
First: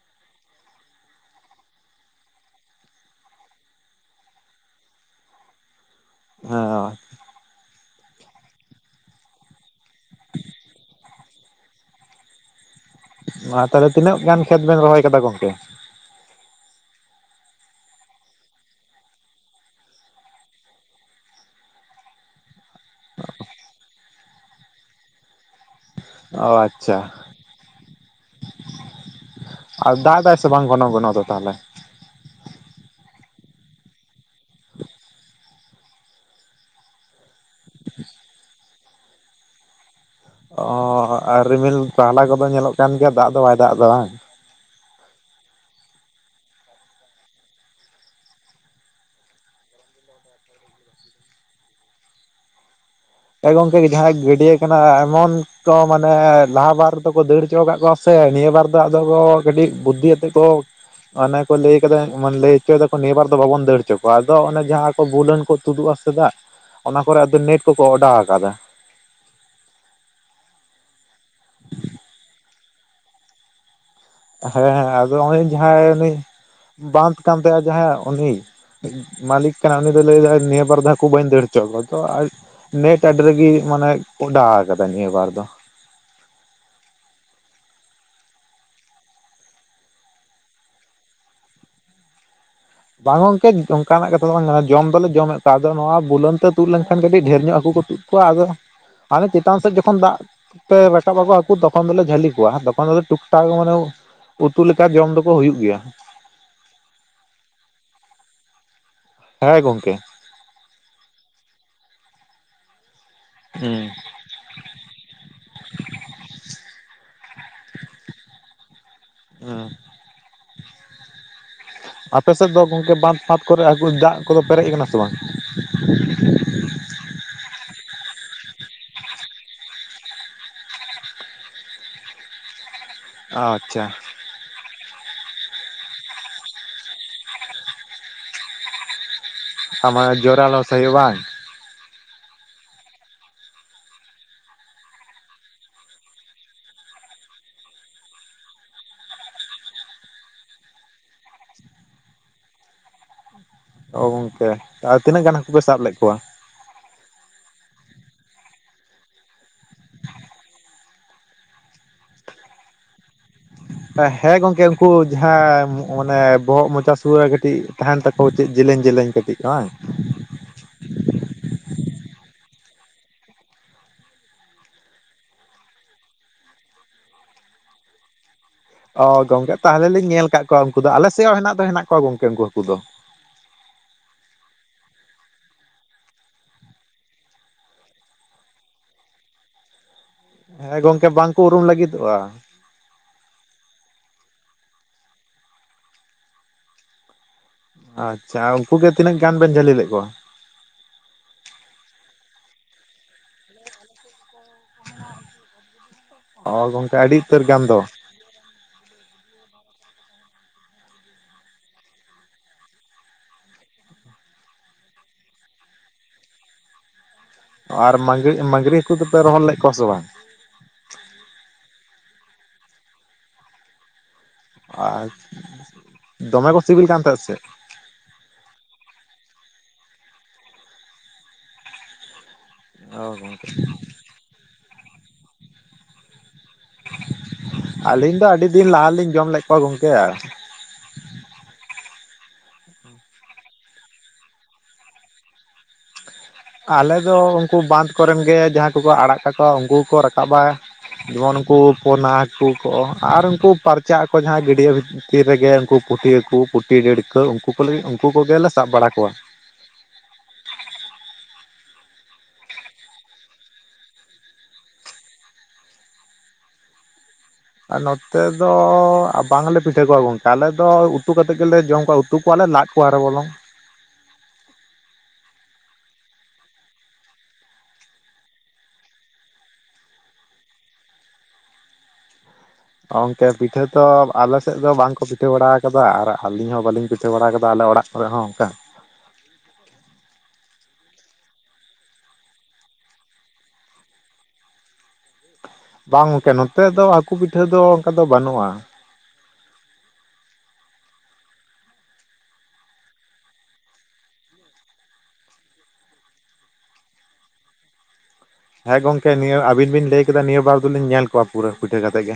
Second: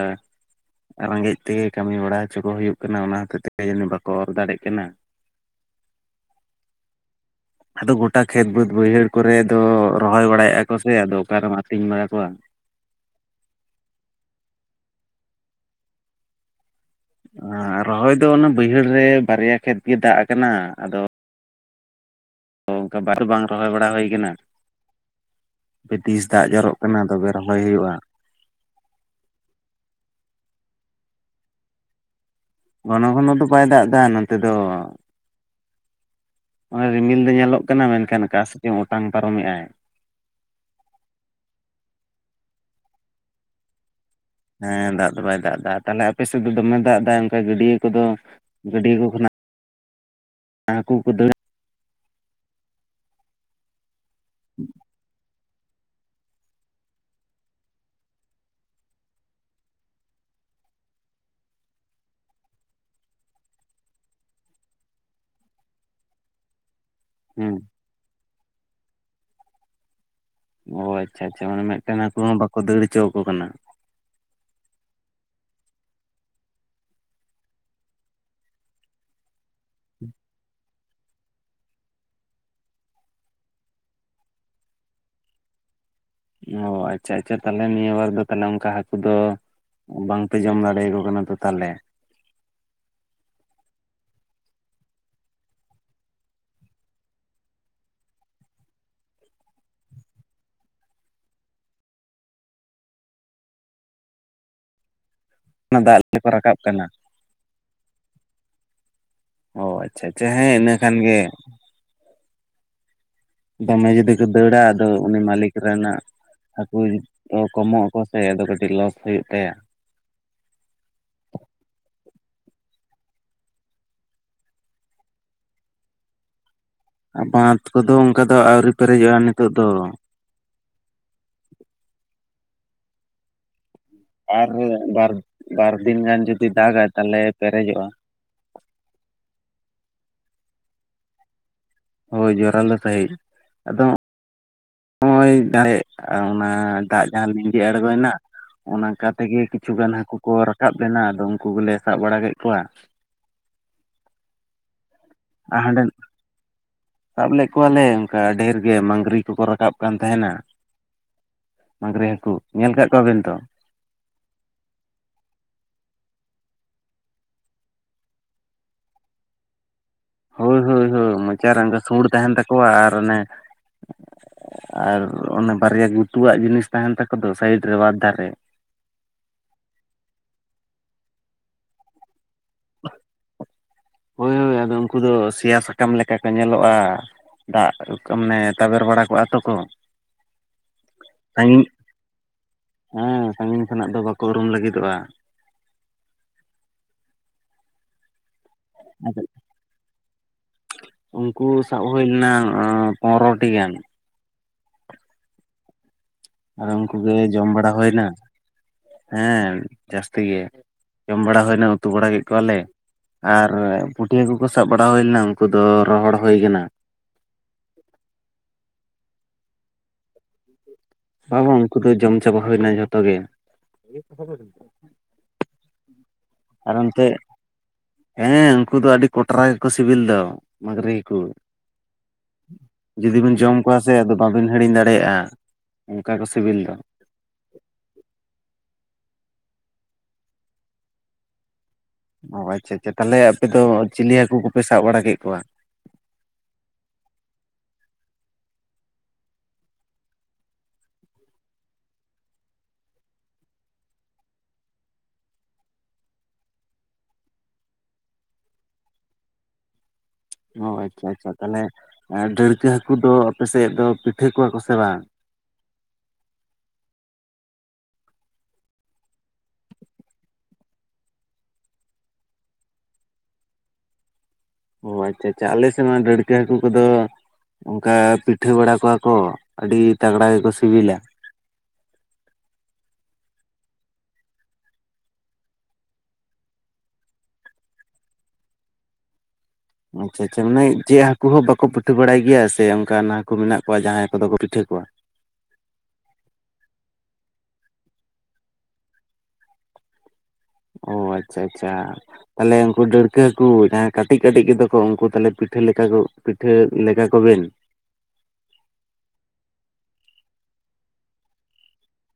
ᱨᱮᱸᱜᱮᱡ ᱛᱮᱜᱮ ᱠᱟᱹᱢᱤ ᱵᱟᱲᱟ ᱦᱚᱪᱚ ᱠᱚ ᱦᱩᱭᱩᱜ ᱠᱟᱱᱟ, ᱚᱱᱟ ᱦᱚᱛᱮᱡ ᱛᱮᱜᱮ ᱡᱟᱹᱱᱤᱜ ᱵᱟᱠᱚ ᱚᱨ ᱫᱟᱲᱮᱜ ᱠᱟᱱᱟ᱾ ᱦᱮᱸ ᱦᱚᱭ᱾ ᱟᱫᱚ ᱜᱚᱴᱟ ᱠᱷᱮᱛ ᱵᱟᱹᱫᱽ ᱵᱟᱹᱭᱦᱟᱹᱲ ᱠᱚᱨᱮ ᱫᱚ ᱨᱚᱦᱚᱭ ᱵᱟᱲᱟᱭᱮᱜᱼᱟ ᱠᱚ ᱥᱮ ᱟᱫᱚ ᱚᱠᱟ ᱨᱮᱢ ᱟᱹᱛᱤᱧ ᱵᱟᱲᱟ ᱠᱚᱣᱟ? ᱢᱟ ᱛᱟᱦᱚᱞᱮ ᱛᱤᱱᱟᱹᱜ ᱜᱟᱱ ᱠᱷᱮᱛ ᱵᱮᱱ ᱨᱚᱦᱚᱭ ᱟᱠᱟᱫᱟ ᱜᱚᱝᱠᱮ? ᱟᱸ ᱨᱚᱦᱚᱭ ᱫᱚ ᱚᱱᱟ ᱵᱟᱹᱭᱦᱟᱹᱲ ᱨᱮ ᱵᱟᱨᱭᱟ ᱠᱷᱮᱛ ᱜᱮ ᱫᱟᱜ ᱟᱠᱟᱱᱟ ᱟᱫᱚ ᱛᱚ ᱚᱸᱠᱟ ᱵᱟᱨ ᱵᱟᱝ ᱨᱚᱦᱚᱭ ᱵᱟᱲᱟ ᱦᱩᱭ ᱠᱟᱱᱟ? ᱦᱟᱯᱮ ᱛᱤᱥ ᱫᱟᱜ ᱚ ᱡᱚᱨᱚᱜ ᱟᱪᱪᱷᱟ ᱠᱟᱱᱟ ᱛᱚᱵᱮ ᱨᱚᱦᱚᱭ ᱦᱩᱭᱩᱜᱼᱟ᱾ ᱟᱨ ᱫᱟᱜ ᱫᱟᱭ ᱥᱮ ᱵᱟᱝ ᱜᱷᱚᱱᱚ ᱜᱚᱱᱚ ᱫᱚ ᱛᱟᱦᱞᱮ? ᱜᱷᱚᱱᱚ ᱜᱷᱚᱱᱚ ᱫᱚ ᱵᱟᱭ ᱫᱟᱜ ᱮᱫᱟ ᱱᱚᱛᱮ ᱫᱚ ᱚᱱᱮ ᱨᱤᱢᱤᱞ ᱫᱚ ᱧᱮᱞᱚᱜ ᱠᱟᱱᱟ ᱢᱮᱱᱠᱷᱟᱱ ᱟᱠᱟᱥᱮᱱ ᱪᱚᱝ ᱚᱴᱟᱝ ᱯᱟᱨᱚᱢ ᱮᱜ ᱟᱭ᱾ ᱚᱻ ᱟᱨ ᱨᱤᱢᱤᱞ ᱟᱦᱞᱟ ᱠᱚᱫᱚ ᱧᱮᱞᱚᱜ ᱠᱟᱱ ᱜᱮᱭᱟ ᱫᱟᱜ ᱫᱚ ᱵᱟᱭ ᱫᱟᱜ ᱫᱟ ᱵᱟᱝ᱾ ᱦᱮᱸ ᱫᱟᱜ ᱫᱚ ᱵᱟᱭ ᱫᱟᱜ ᱮᱫᱟ ᱛᱟᱦᱞᱮ ᱟᱯᱮ ᱥᱮᱫ ᱫᱚᱢᱮ ᱫᱟᱜ ᱮᱫᱟ ᱚᱱᱠᱟ ᱜᱟᱹᱰᱤᱭᱟᱹ ᱠᱚᱫᱚ ᱜᱟᱹᱰᱤᱭᱟᱹ ᱠᱚ ᱠᱷᱚᱱᱟᱜ ᱦᱟᱠᱩ ᱠᱚ ᱫᱟᱹᱲ ᱮ ᱜᱚᱢᱠᱮ ᱡᱟᱦᱟᱸᱭᱟ ᱜᱟᱹᱰᱤᱭᱟᱹ ᱠᱟᱱᱟ ᱮᱢᱟᱩᱱᱴ ᱠᱚ ᱢᱟᱱᱮ ᱞᱟᱦᱟ ᱵᱟᱨ ᱫᱚᱠᱚ ᱫᱟᱹᱲ ᱦᱚᱪᱚ ᱠᱟᱫ ᱠᱚᱣᱟ ᱥᱮ ᱱᱤᱭᱟᱹ ᱵᱟᱨ ᱫᱚ ᱟᱫᱚ ᱠᱟᱹᱴᱤᱡ ᱵᱩᱫᱽᱫᱷᱤ ᱟᱛᱮᱫ ᱠᱚ ᱚᱱᱮ ᱠᱚ ᱞᱟᱹᱭ ᱠᱟᱫᱟ ᱢᱟᱹᱱ ᱞᱟᱹᱭ ᱦᱚᱪᱚᱭ ᱫᱟᱠᱚ ᱱᱤᱭᱟᱹᱵᱟᱨ ᱫᱚ ᱵᱟᱵᱚᱱ ᱫᱟᱹᱲ ᱦᱚᱪᱚ ᱠᱚᱣᱟ ᱟᱫᱚ ᱚᱱᱮ ᱡᱟᱦᱟᱸ ᱠᱚ ᱵᱩᱞᱟᱹᱱ ᱠᱚ ᱛᱩᱫᱩᱜᱼᱟ ᱥᱮ ᱫᱟᱜ [inaudible] ᱚᱱᱟ ᱠᱚᱨᱮ ᱟᱫᱚ ᱦᱮᱸ ᱱᱮᱴ ᱠᱚᱠᱚ ᱚᱰᱟᱣ ᱟᱠᱟᱫᱟ᱾ ᱚ ᱟᱪᱪᱷᱟ ᱟᱪᱪᱷᱟ ᱢᱟᱱᱮ ᱢᱤᱫᱴᱮᱱ ᱦᱟᱠᱩ ᱦᱚᱸ ᱵᱟᱠᱚ ᱫᱟᱹᱲ ᱦᱚᱪᱚ ᱟᱠᱚ ᱠᱟᱱᱟ᱾ ᱦᱮᱸ ᱦᱮᱸ ᱟᱫᱚ ᱱᱚᱜᱼᱚᱭ ᱡᱟᱦᱟᱸᱭ ᱩᱱᱤ ᱵᱟᱸᱫ ᱠᱟᱱ ᱛᱟᱭᱟ ᱡᱟᱦᱟᱸᱭᱟᱜ ᱩᱱᱤ ᱢᱟᱞᱤᱠ ᱠᱟᱱᱟᱭ ᱩᱱᱤ ᱫᱚᱭ ᱞᱟᱹᱭᱫᱟᱭ ᱱᱤᱭᱟᱹ ᱵᱟᱨ ᱫᱷᱟᱣ ᱦᱟᱠᱚ ᱵᱟᱹᱧ ᱫᱟᱹᱲ ᱪᱚ ᱜᱚᱛᱚ ᱟᱨ ᱱᱮᱴ ᱟᱹᱰᱤ ᱨᱟᱜᱤ ᱢᱟᱱᱮ ᱳᱰᱟᱣ ᱟᱠᱟᱫᱟ ᱱᱤᱭᱟᱹ ᱵᱟᱨ ᱫᱚ ᱚ ᱟᱪᱪᱷᱟ ᱟᱪᱪᱷᱟ ᱛᱟᱦᱚᱞᱮ ᱱᱤᱭᱟᱹ ᱵᱟᱨ ᱫᱚ ᱛᱟᱦᱚᱞᱮ ᱚᱱᱠᱟ ᱦᱟᱹᱠᱩ ᱫᱚ ᱵᱟᱝᱯᱮ ᱡᱚᱢ ᱫᱟᱲᱮᱭᱟᱠᱚ ᱠᱟᱱᱟ ᱛᱚ ᱛᱟᱦᱚᱞᱮ? ᱵᱟᱝ ᱜᱚᱝᱠᱮ ᱚᱱᱠᱟᱱᱟᱜ ᱠᱟᱛᱷᱟ ᱫᱚ ᱵᱟᱝ ᱠᱟᱱᱟ ᱡᱚᱢ ᱫᱚᱞᱮ ᱡᱚᱢᱮᱫ ᱠᱚᱣᱟ ᱟᱫᱚ ᱱᱚᱣᱟ ᱵᱩᱞᱟᱹᱱ ᱛᱮ ᱛᱩᱫ ᱞᱮᱱᱠᱷᱟᱱ ᱠᱟᱹᱴᱤᱡ ᱰᱷᱮᱨ ᱧᱚᱜ ᱦᱟᱹᱠᱩ ᱠᱚ ᱛᱩᱫ ᱠᱚᱣᱟ ᱟᱫᱚ ᱦᱟᱱᱮ ᱪᱮᱛᱟᱱ ᱥᱮᱫ ᱡᱚᱠᱷᱚᱱ ᱫᱟᱜ ᱛᱮ ᱨᱟᱠᱟᱵ ᱟᱠᱚ ᱦᱟᱠᱩ ᱛᱚᱠᱷᱚᱱ ᱫᱚᱞᱮ ᱡᱷᱟᱹᱞᱤ ᱠᱚᱣᱟ ᱛᱚᱠᱷᱚᱱ ᱫᱚᱞᱮ ᱴᱩᱠ ᱴᱟᱠ ᱢᱟᱱᱮ ᱩᱛᱩ ᱞᱮᱠᱟ ᱡᱚᱢ ᱫᱚᱠᱚ ᱦᱩᱭᱩᱜ ᱜᱮᱭᱟ᱾ ᱛᱮ ᱠᱚ ᱨᱟᱠᱟᱵ ᱠᱟᱱᱟ᱾ ᱦᱮᱸ ᱚ ᱜᱚᱝᱠᱮ ᱟᱪᱪᱷᱟ ᱟᱪᱪᱷᱟ ᱦᱮᱸ ᱤᱱᱟᱹ ᱠᱷᱟᱱ ᱜᱮ᱾ ᱦᱩᱸ ᱫᱚᱢᱮ ᱡᱩᱫᱤ ᱠᱚ ᱫᱟᱹᱲᱟ ᱟᱫᱚ ᱩᱱᱤ ᱢᱟᱞᱤᱠ ᱨᱮᱱᱟᱜ ᱦᱟᱹᱠᱩ ᱛᱚ ᱠᱚᱢᱚᱜ ᱟᱠᱚ ᱥᱮ ᱟᱫᱚ ᱠᱟᱹᱴᱤᱡ ᱞᱚᱥ ᱦᱩᱭᱩᱜ ᱛᱟᱭᱟ᱾ ᱦᱩᱸ ᱟᱯᱮᱥᱮᱫ ᱫᱚ ᱜᱚᱝᱠᱮ ᱵᱟᱸᱫᱽ ᱯᱷᱟᱸᱫᱽ ᱠᱚᱨᱮ ᱦᱟᱠᱩ ᱫᱟᱜ ᱠᱚᱫᱚ ᱯᱮᱨᱮᱡ ᱟᱠᱟᱱᱟ ᱥᱮ ᱵᱟᱝ? ᱟᱨ ᱵᱟᱸᱫᱽ ᱠᱚᱫᱚ ᱚᱱᱠᱟ ᱫᱚ ᱟᱣᱨᱤ ᱯᱮᱨᱮᱡᱚᱜᱼᱟ ᱱᱤᱛᱚᱜ ᱫᱚ ᱚ ᱟᱪᱪᱷᱟ᱾ ᱟᱨ ᱵᱟᱨ ᱵᱟᱨ ᱫᱤᱱ ᱜᱟᱱ ᱡᱩᱫᱤ ᱫᱟᱜᱟᱭ ᱛᱟᱦᱚᱞᱮ ᱯᱮᱨᱮᱡᱚᱜᱼᱟ᱾ ᱟᱢᱟ ᱡᱳᱲᱟ ᱞᱚᱥ ᱦᱩᱭᱩᱜᱼᱟ ᱵᱟᱝ? ᱦᱳᱭ ᱡᱚᱨᱟᱞᱳ ᱥᱟᱺᱦᱤᱡ ᱟᱫᱚ ᱱᱚᱜᱼᱚᱭ ᱡᱮ ᱚᱱᱟ ᱫᱟᱜ ᱡᱟᱦᱟᱸ ᱞᱤᱸᱡᱤ ᱟᱬᱜᱚᱭᱮᱱᱟ ᱚᱱᱠᱟ ᱛᱮᱜᱮ ᱠᱤᱪᱷᱩᱜᱟᱱ ᱦᱟᱹᱠᱩ ᱠᱚ ᱨᱟᱠᱟᱵ ᱞᱮᱱᱟ ᱟᱫᱚ ᱩᱱᱠᱩ ᱜᱮᱞᱮ ᱥᱟᱵ ᱵᱟᱲᱟ ᱠᱮᱫ ᱠᱚᱣᱟ᱾ ᱚ ᱜᱚᱝᱠᱮ ᱟᱨ ᱛᱤᱱᱟᱹᱜ ᱜᱟᱱ ᱦᱟᱹᱠᱩ ᱯᱮ ᱟᱨ ᱥᱟᱵ ᱦᱟᱸᱰᱮ ᱞᱮᱫ ᱠᱚᱣᱟ? ᱥᱟᱵ ᱞᱮᱫ ᱠᱚᱣᱟᱞᱮ ᱚᱱᱠᱟ ᱰᱷᱮᱨ ᱜᱮ ᱢᱟᱝᱽᱜᱨᱤ ᱠᱚᱠᱚ ᱨᱟᱠᱟᱵ ᱠᱟᱱ ᱛᱟᱦᱮᱱᱟ᱾ ᱢᱟᱸᱜᱽᱨᱤ ᱦᱟᱹᱠᱩ ᱧᱮᱞ ᱟᱠᱟᱫ ᱠᱚᱣᱟᱵᱮᱱ ᱛᱚ? ᱦᱮᱸ ᱜᱚᱝᱠᱮ ᱩᱱᱠᱩ ᱡᱟᱦᱟᱸ ᱢᱟᱱᱮ ᱵᱚᱦᱚᱜ ᱢᱚᱪᱟ ᱥᱩᱨ ᱨᱮ ᱠᱟᱹᱴᱤᱡ ᱛᱟᱦᱮᱱ ᱛᱟᱠᱚ ᱪᱮᱫ ᱡᱮ. ᱞᱮᱧ ᱡᱮ. ᱞᱮᱧ ᱠᱟᱹᱴᱤᱡ ᱵᱟᱝ? ᱦᱳᱭ ᱦᱳᱭ ᱦᱳᱭ ᱢᱚᱪᱟ ᱨᱟᱸᱜᱟ ᱥᱩᱲ ᱛᱟᱦᱮᱱ ᱛᱟᱠᱚᱣᱟ ᱟᱨ ᱚᱱᱮ ᱟᱨ ᱚᱱᱮ ᱵᱟᱨᱭᱟ ᱜᱩᱛᱩᱣᱟᱜ ᱡᱤᱱᱤᱥ ᱛᱟᱦᱮᱱ ᱛᱟᱠᱚ ᱫᱚ ᱥᱟᱭᱤᱰ ᱨᱮ ᱵᱟᱨ ᱫᱷᱟᱨᱮ᱾ ᱚ ᱜᱚᱝᱠᱮ ᱛᱟᱦᱚᱞᱮ ᱞᱤᱧ ᱧᱮᱞ ᱠᱟᱫ ᱠᱚᱣᱟ ᱩᱱᱠᱩ ᱫᱚ ᱟᱞᱮ ᱥᱮᱫ ᱦᱚᱸ ᱦᱮᱱᱟᱜ ᱫᱚ ᱦᱮᱱᱟᱜ ᱠᱚᱣᱟ ᱜᱚᱝᱠᱮ ᱩᱱᱠᱩ ᱦᱟᱹᱠᱩ ᱫᱚ᱾ ᱦᱳᱭ ᱦᱳᱭ ᱟᱫᱚ ᱩᱱᱠᱩ ᱫᱚ ᱥᱮᱭᱟ ᱥᱟᱠᱟᱢ ᱞᱮᱠᱟ ᱠᱚ ᱧᱮᱞᱚᱜᱼᱟ᱾ ᱫᱟᱜ ᱢᱟᱱᱮ ᱛᱟᱵᱮᱨ ᱵᱟᱲᱟ ᱠᱚᱜᱼᱟ ᱛᱚ ᱠᱚ᱾ ᱦᱮᱸ ᱜᱚᱝᱠᱮ ᱵᱟᱝᱠᱚ ᱩᱨᱩᱢ ᱞᱟᱹᱜᱤᱫᱚᱜᱼᱟ᱾ ᱦᱮᱸ ᱥᱟᱺᱜᱤᱧ ᱠᱷᱚᱱᱟᱜ ᱫᱚ ᱵᱟᱠᱚ ᱩᱨᱩᱢ ᱞᱟᱹᱜᱤᱫᱚᱜᱼᱟ᱾ ᱟᱪᱪᱷᱟ ᱩᱱᱠᱩ ᱜᱮ ᱛᱤᱱᱟᱹᱜ ᱟᱫᱚ ᱜᱟᱱ ᱵᱮᱱ ᱡᱷᱟᱹᱞᱤ ᱞᱮᱫ ᱠᱚᱣᱟ? ᱩᱱᱠᱩ ᱥᱟᱵ ᱦᱩᱭ ᱞᱮᱱᱟ ᱯᱚᱱᱨᱚᱴᱤ ᱜᱟᱱ᱾ ᱚ ᱟᱫᱚ ᱩᱱᱠᱩ ᱜᱚᱝᱠᱮ ᱜᱮ ᱟᱹᱰᱤ ᱩᱛᱟᱹᱨ ᱡᱚᱢ ᱜᱟᱱ ᱵᱟᱲᱟ ᱫᱚ᱾ ᱦᱩᱭᱱᱟ ᱦᱮᱸ ᱡᱟᱹᱥᱛᱤ ᱜᱮ ᱡᱚᱢ ᱵᱟᱲᱟ ᱦᱩᱭᱱᱟ ᱩᱛᱩ ᱵᱟᱲᱟ ᱠᱮᱫ ᱠᱚᱣᱟᱞᱮ᱾ ᱟᱨ ᱯᱩᱴᱷᱤᱹ ᱦᱟ. ᱠᱩ ᱠᱚ ᱥᱟᱵ ᱵᱟᱲᱟ ᱦᱩᱭ ᱞᱮᱱᱟ ᱩᱱᱠᱩ ᱫᱚ ᱨᱚᱦᱚᱲ ᱦᱩᱭ ᱟᱠᱟᱱᱟ᱾ ᱟᱨ ᱢᱟᱹᱝᱜᱤ ᱢᱟᱹᱝᱜᱽᱨᱤ ᱦᱟᱹᱠᱩ ᱫᱚᱯᱮ ᱨᱚᱦᱚᱲ ᱞᱮᱫ ᱠᱚᱣᱟ ᱥᱮ ᱵᱟᱝ? ᱵᱟᱵᱟ ᱩᱱᱠᱩ ᱫᱚ ᱡᱚᱢ ᱪᱟᱵᱟ ᱦᱩᱭᱱᱟ ᱡᱷᱚᱛᱚ ᱜᱮ᱾ ᱟᱨ, ᱫᱚᱢᱮ ᱠᱚ ᱟᱨ ᱥᱤᱵᱤᱞ ᱠᱟᱱ ᱚᱱᱛᱮ ᱛᱟᱦᱮᱸᱫ ᱥᱮ? ᱦᱮᱸ ᱩᱱᱠᱩ ᱫᱚ ᱟᱹᱰᱤ ᱠᱚᱴᱨᱟ ᱜᱮᱠᱚ ᱥᱤᱵᱤᱞ ᱫᱚ ᱢᱟᱹᱝᱜᱽᱨᱤ ᱠᱩ᱾ ᱚ ᱡᱩᱫᱤ ᱵᱤᱱ ᱜᱚᱝᱠᱮ ᱡᱚᱢ ᱠᱚᱣᱟ ᱥᱮ ᱟᱫᱚ ᱵᱟᱵᱤᱱ ᱦᱤᱲᱤᱧ ᱫᱟᱲᱮᱭᱟᱜ, ᱚᱱᱠᱟ ᱠᱚ ᱥᱤᱵᱤᱞ ᱫᱚ᱾ ᱟᱹᱞᱤᱧ ᱫᱚ ᱟᱹᱰᱤ ᱫᱤᱱ ᱞᱟᱦᱟᱞᱤᱧ ᱡᱚᱢ ᱞᱮᱫ ᱠᱚᱣᱟ ᱜᱚᱝᱠᱮ᱾ ᱟᱨ- ᱚ ᱟᱪᱪᱷᱟ ᱟᱪᱪᱷᱟ ᱛᱟᱦᱚᱞᱮ ᱟᱯᱮ ᱫᱚ ᱪᱤᱞᱤ ᱦᱟᱹᱠᱩ ᱠᱚᱯᱮ ᱥᱟᱵ ᱵᱟᱲᱟ ᱠᱮᱫ ᱠᱚᱣᱟ? ᱟᱞᱮ ᱫᱚ ᱩᱱᱠᱩ ᱵᱟᱸᱫ ᱠᱚᱨᱮᱱ ᱜᱮ ᱡᱟᱦᱟᱸᱭ ᱠᱚᱠᱚ ᱟᱲᱟᱜ ᱠᱟᱠᱚᱣᱟ ᱩᱱᱠᱩ ᱠᱚ ᱨᱟᱠᱟᱵᱟ᱾ ᱡᱮᱢᱚᱱ ᱩᱱᱠᱩ ᱯᱚᱱᱟ ᱦᱟᱹᱠᱩ ᱠᱚ ᱟᱨ ᱩᱱᱠᱩ ᱯᱟᱨᱪᱟᱜ ᱟᱠᱚ ᱡᱟᱦᱟᱸᱭ ᱜᱟᱹᱰᱭᱟᱹ ᱵᱷᱤᱛ -ᱛᱤᱨ ᱨᱮᱜᱮ ᱩᱱᱠᱩ ᱯᱩᱴᱤ ᱦᱟᱹᱠᱩ ᱯᱩᱴᱤ ᱰᱟᱹᱲᱠᱟᱹ ᱩᱱᱠᱩ ᱠᱚ ᱞᱟᱹᱜᱤᱫ ᱩᱱᱠᱩ ᱠᱚᱜᱮᱞᱮ ᱥᱟᱵ ᱵᱟᱲᱟ ᱠᱚᱣᱟ᱾ ᱚ ᱟᱪᱪᱷᱟ ᱟᱪᱪᱷᱟ ᱛᱟᱦᱚᱞᱮ ᱰᱟᱹᱲᱠᱟᱹ ᱦᱟᱹᱠᱩ ᱫᱚ ᱟᱯᱮ ᱥᱮᱫ ᱫᱚ ᱯᱤᱴᱷᱟᱹ ᱠᱚᱣᱟ ᱠᱚ ᱥᱮ ᱵᱟᱝ? ᱟᱨ ᱱᱚᱛᱮ ᱫᱚ ᱵᱟᱝᱞᱮ ᱯᱤᱴᱷᱟᱹ ᱠᱚᱣᱟ ᱜᱚᱝᱠᱮ ᱟᱞᱮ ᱫᱚ ᱩᱛᱩ ᱠᱟᱛᱮᱫ ᱜᱮᱞᱮ ᱡᱚᱢ ᱠᱚᱣᱟ ᱩᱛᱩ ᱠᱚᱣᱟᱞᱮ ᱞᱟᱫ ᱠᱚᱣᱟᱨᱮ ᱵᱚᱞᱚᱝ ᱚ ᱟᱪᱪᱷᱟ ᱟᱪᱪᱷᱟ ᱟᱞᱮ ᱥᱮᱫ ᱢᱟ ᱰᱟᱹᱲᱠᱟᱹ ᱦᱟᱹᱠᱩ ᱠᱚᱫᱚ᱾ ᱚᱱᱠᱟ ᱯᱤᱴᱷᱟᱹ ᱵᱟᱲᱟ ᱠᱚᱣᱟ ᱠᱚ ᱟᱹᱰᱤ ᱛᱟᱜᱽᱲᱟ ᱜᱮᱠᱚ ᱥᱤᱵᱤᱞᱟ᱾ ᱜᱚᱝᱠᱮ ᱯᱤᱴᱷᱟᱹ ᱫᱚ ᱟᱞᱮ ᱥᱮᱫ ᱫᱚ ᱵᱟᱝᱠᱚ ᱯᱤᱴᱷᱟᱹ ᱫᱚ ᱟᱞᱮ ᱥᱮᱜ ᱫᱚ ᱵᱟᱝ ᱠᱚ ᱯᱤᱴᱷᱟᱹ ᱵᱟᱲᱟ ᱟᱠᱟᱫᱟ ᱟᱨ ᱟᱹᱞᱤᱧ ᱦᱚᱸ ᱵᱟᱹᱞᱤᱧ ᱯᱤᱴᱷᱟᱹ ᱵᱟᱲᱟ ᱟᱠᱟᱫᱟ ᱟᱞᱮ ᱚᱲᱟᱜ ᱠᱚᱨᱮ ᱦᱚᱸ ᱚᱱᱠᱟ᱾ ᱟᱪᱪᱷᱟ ᱟᱪᱪᱷᱟ ᱢᱟᱱᱮ ᱪᱮᱫ ᱦᱟᱹᱠᱩ ᱦᱚᱸ ᱵᱟᱠᱚ ᱯᱤᱴᱷᱟᱹ ᱵᱟᱲᱟᱭ ᱜᱮᱭᱟ, ᱥᱮ ᱚᱱᱠᱟ ᱦᱟᱹᱠᱩ ᱢᱮᱱᱟᱜ ᱠᱚᱣᱟ ᱡᱟᱦᱟᱸᱭ ᱠᱚᱫᱚ ᱠᱚ ᱯᱤᱴᱷᱟᱹ ᱠᱚᱣᱟ? ᱵᱟᱝ ᱜᱚᱝᱠᱮ ᱱᱚᱛᱮ ᱫᱚ ᱦᱟᱹᱠᱩ ᱯᱤᱴᱷᱟᱹ ᱫᱚ ᱚᱱᱠᱟ ᱫᱚ ᱵᱟᱹᱱᱩᱜᱼᱟ᱾ ᱚ ᱟᱪᱪᱷᱟ ᱟᱪᱪᱷᱟ᱾ ᱛᱟᱦᱚᱞᱮ ᱩᱱᱠᱩ ᱰᱟᱹᱲᱠᱟᱹ ᱦᱟᱹᱠᱩ ᱡᱟᱦᱟᱸᱭ ᱠᱟᱹᱴᱤᱡ ᱠᱟᱹᱴᱤᱡ ᱜᱮᱛᱟ ᱠᱚ ᱩᱱᱠᱩ ᱛᱟᱦᱞᱮ ᱯᱤᱴᱷᱟᱹ ᱞᱮᱠᱟ ᱯᱤᱴᱷᱟᱹ ᱞᱮᱜᱟ ᱠᱚᱵᱮᱱ᱾ ᱦᱮᱸ ᱜᱚᱝᱠᱮ ᱱᱤᱭᱟᱹ ᱟᱵᱤᱱ ᱵᱤᱱ ᱞᱟᱹᱭ ᱠᱮᱫᱟ ᱱᱤᱭᱟᱹ ᱵᱟᱨ ᱫᱚᱞᱤᱧ ᱧᱮᱞ ᱠᱚᱣᱟ ᱯᱩᱨᱟᱹ ᱯᱤᱴᱷᱟᱹ ᱠᱟᱛᱮᱜ ᱜᱮ᱾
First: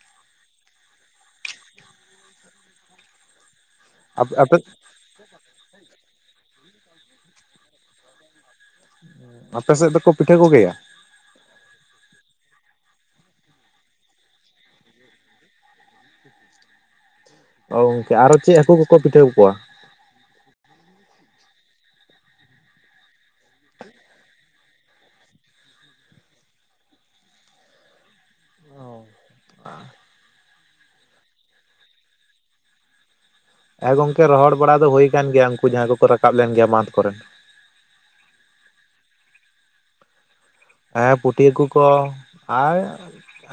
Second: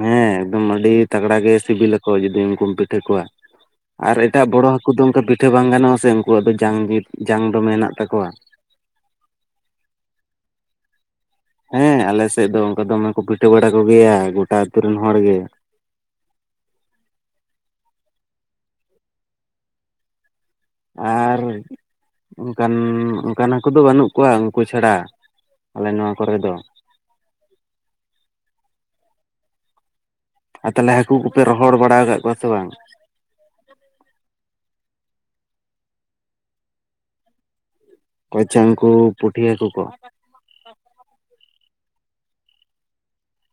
ᱦᱮᱸ ᱮᱠᱫᱚᱢ ᱟᱹᱰᱤ ᱛᱟᱜᱽᱲᱟ ᱜᱮ ᱥᱤᱵᱤᱞᱟᱚ ᱡᱩᱫᱤᱢ ᱩᱱᱠᱩᱢ ᱯᱤᱴᱷᱟᱹ ᱟᱠᱚᱣᱟ᱾ ᱟᱨ ᱟᱯᱮ ᱮᱴᱟᱜ ᱟᱯᱮ ᱵᱚᱲᱚ ᱦᱟᱹᱠᱩ ᱫᱚ ᱚᱱᱠᱟ ᱯᱤᱴᱷᱟᱹ ᱵᱟᱝ ᱜᱟᱱᱚᱜᱼᱟ ᱥᱮ ᱩᱱᱠᱩᱣᱟᱜ ᱫᱚ ᱡᱟᱝ ᱜᱤ ᱡᱟᱝ ᱫᱚ ᱢᱮᱱᱟᱜ᱾ ᱛᱟᱠᱚᱣᱟ᱾ ᱟᱯᱮ ᱥᱮᱫ ᱫᱚᱠᱚ ᱯᱤᱴᱷᱟᱹ ᱠᱚ ᱜᱮᱭᱟ? ᱦᱮᱸ ᱟᱞᱮ ᱥᱮᱫ ᱫᱚ ᱚᱱᱠᱟ ᱫᱚᱢᱮ ᱠᱚ ᱯᱤᱴᱷᱟᱹ ᱵᱟᱲᱟ ᱠᱚ ᱜᱮᱭᱟ ᱜᱚᱴᱟ ᱟᱛᱩ ᱨᱮᱱ ᱦᱚᱲ ᱜᱮ᱾ ᱚ ᱜᱚᱝᱠᱮ ᱟᱨᱚ ᱪᱮᱫ ᱦᱟᱹᱠᱩ ᱠᱚᱠᱚ ᱯᱤᱴᱷᱟᱹ ᱠᱚᱣᱟ? ᱟᱨ ᱚᱱᱠᱟᱱ ᱚᱱᱠᱟᱱ ᱦᱟᱹᱠᱩ ᱫᱚ ᱵᱟᱹᱱᱩᱜ ᱠᱚᱣᱟ ᱩᱱᱠᱩ ᱪᱷᱟᱲᱟ, ᱟᱞᱮ ᱱᱚᱣᱟ ᱠᱚᱨᱮ ᱫᱚ᱾ ᱚᱻ [unintelligible] ᱟᱨ ᱛᱟᱦᱚᱞᱮ ᱦᱟᱹᱠᱩ ᱠᱚᱯᱮ ᱨᱚᱦᱚᱲ ᱵᱟᱲᱟ ᱟᱠᱟᱫ ᱠᱚᱣᱟ ᱥᱮ ᱵᱟᱝ? ᱦᱮᱸ ᱜᱚᱝᱠᱮ ᱨᱚᱦᱚᱲ ᱵᱟᱲᱟ ᱫᱚ ᱦᱩᱭ ᱟᱠᱟᱱ ᱜᱮᱭᱟ, ᱩᱱᱠᱩ ᱡᱟᱦᱟᱸᱭ ᱠᱚᱠᱚ ᱨᱟᱠᱟᱵ ᱞᱮᱱ ᱜᱮᱭᱟ ᱵᱟᱸᱴᱷ ᱠᱚᱨᱮᱱ᱾ ᱠᱚᱭᱪᱟᱱ ᱠᱚ ᱯᱩᱴᱷᱤ ᱦᱟᱹᱠᱩ ᱠᱚ᱾ ᱦᱮᱸ ᱯᱩᱴᱷᱤ ᱦᱟᱹᱠᱩ ᱠᱚ ᱟᱨ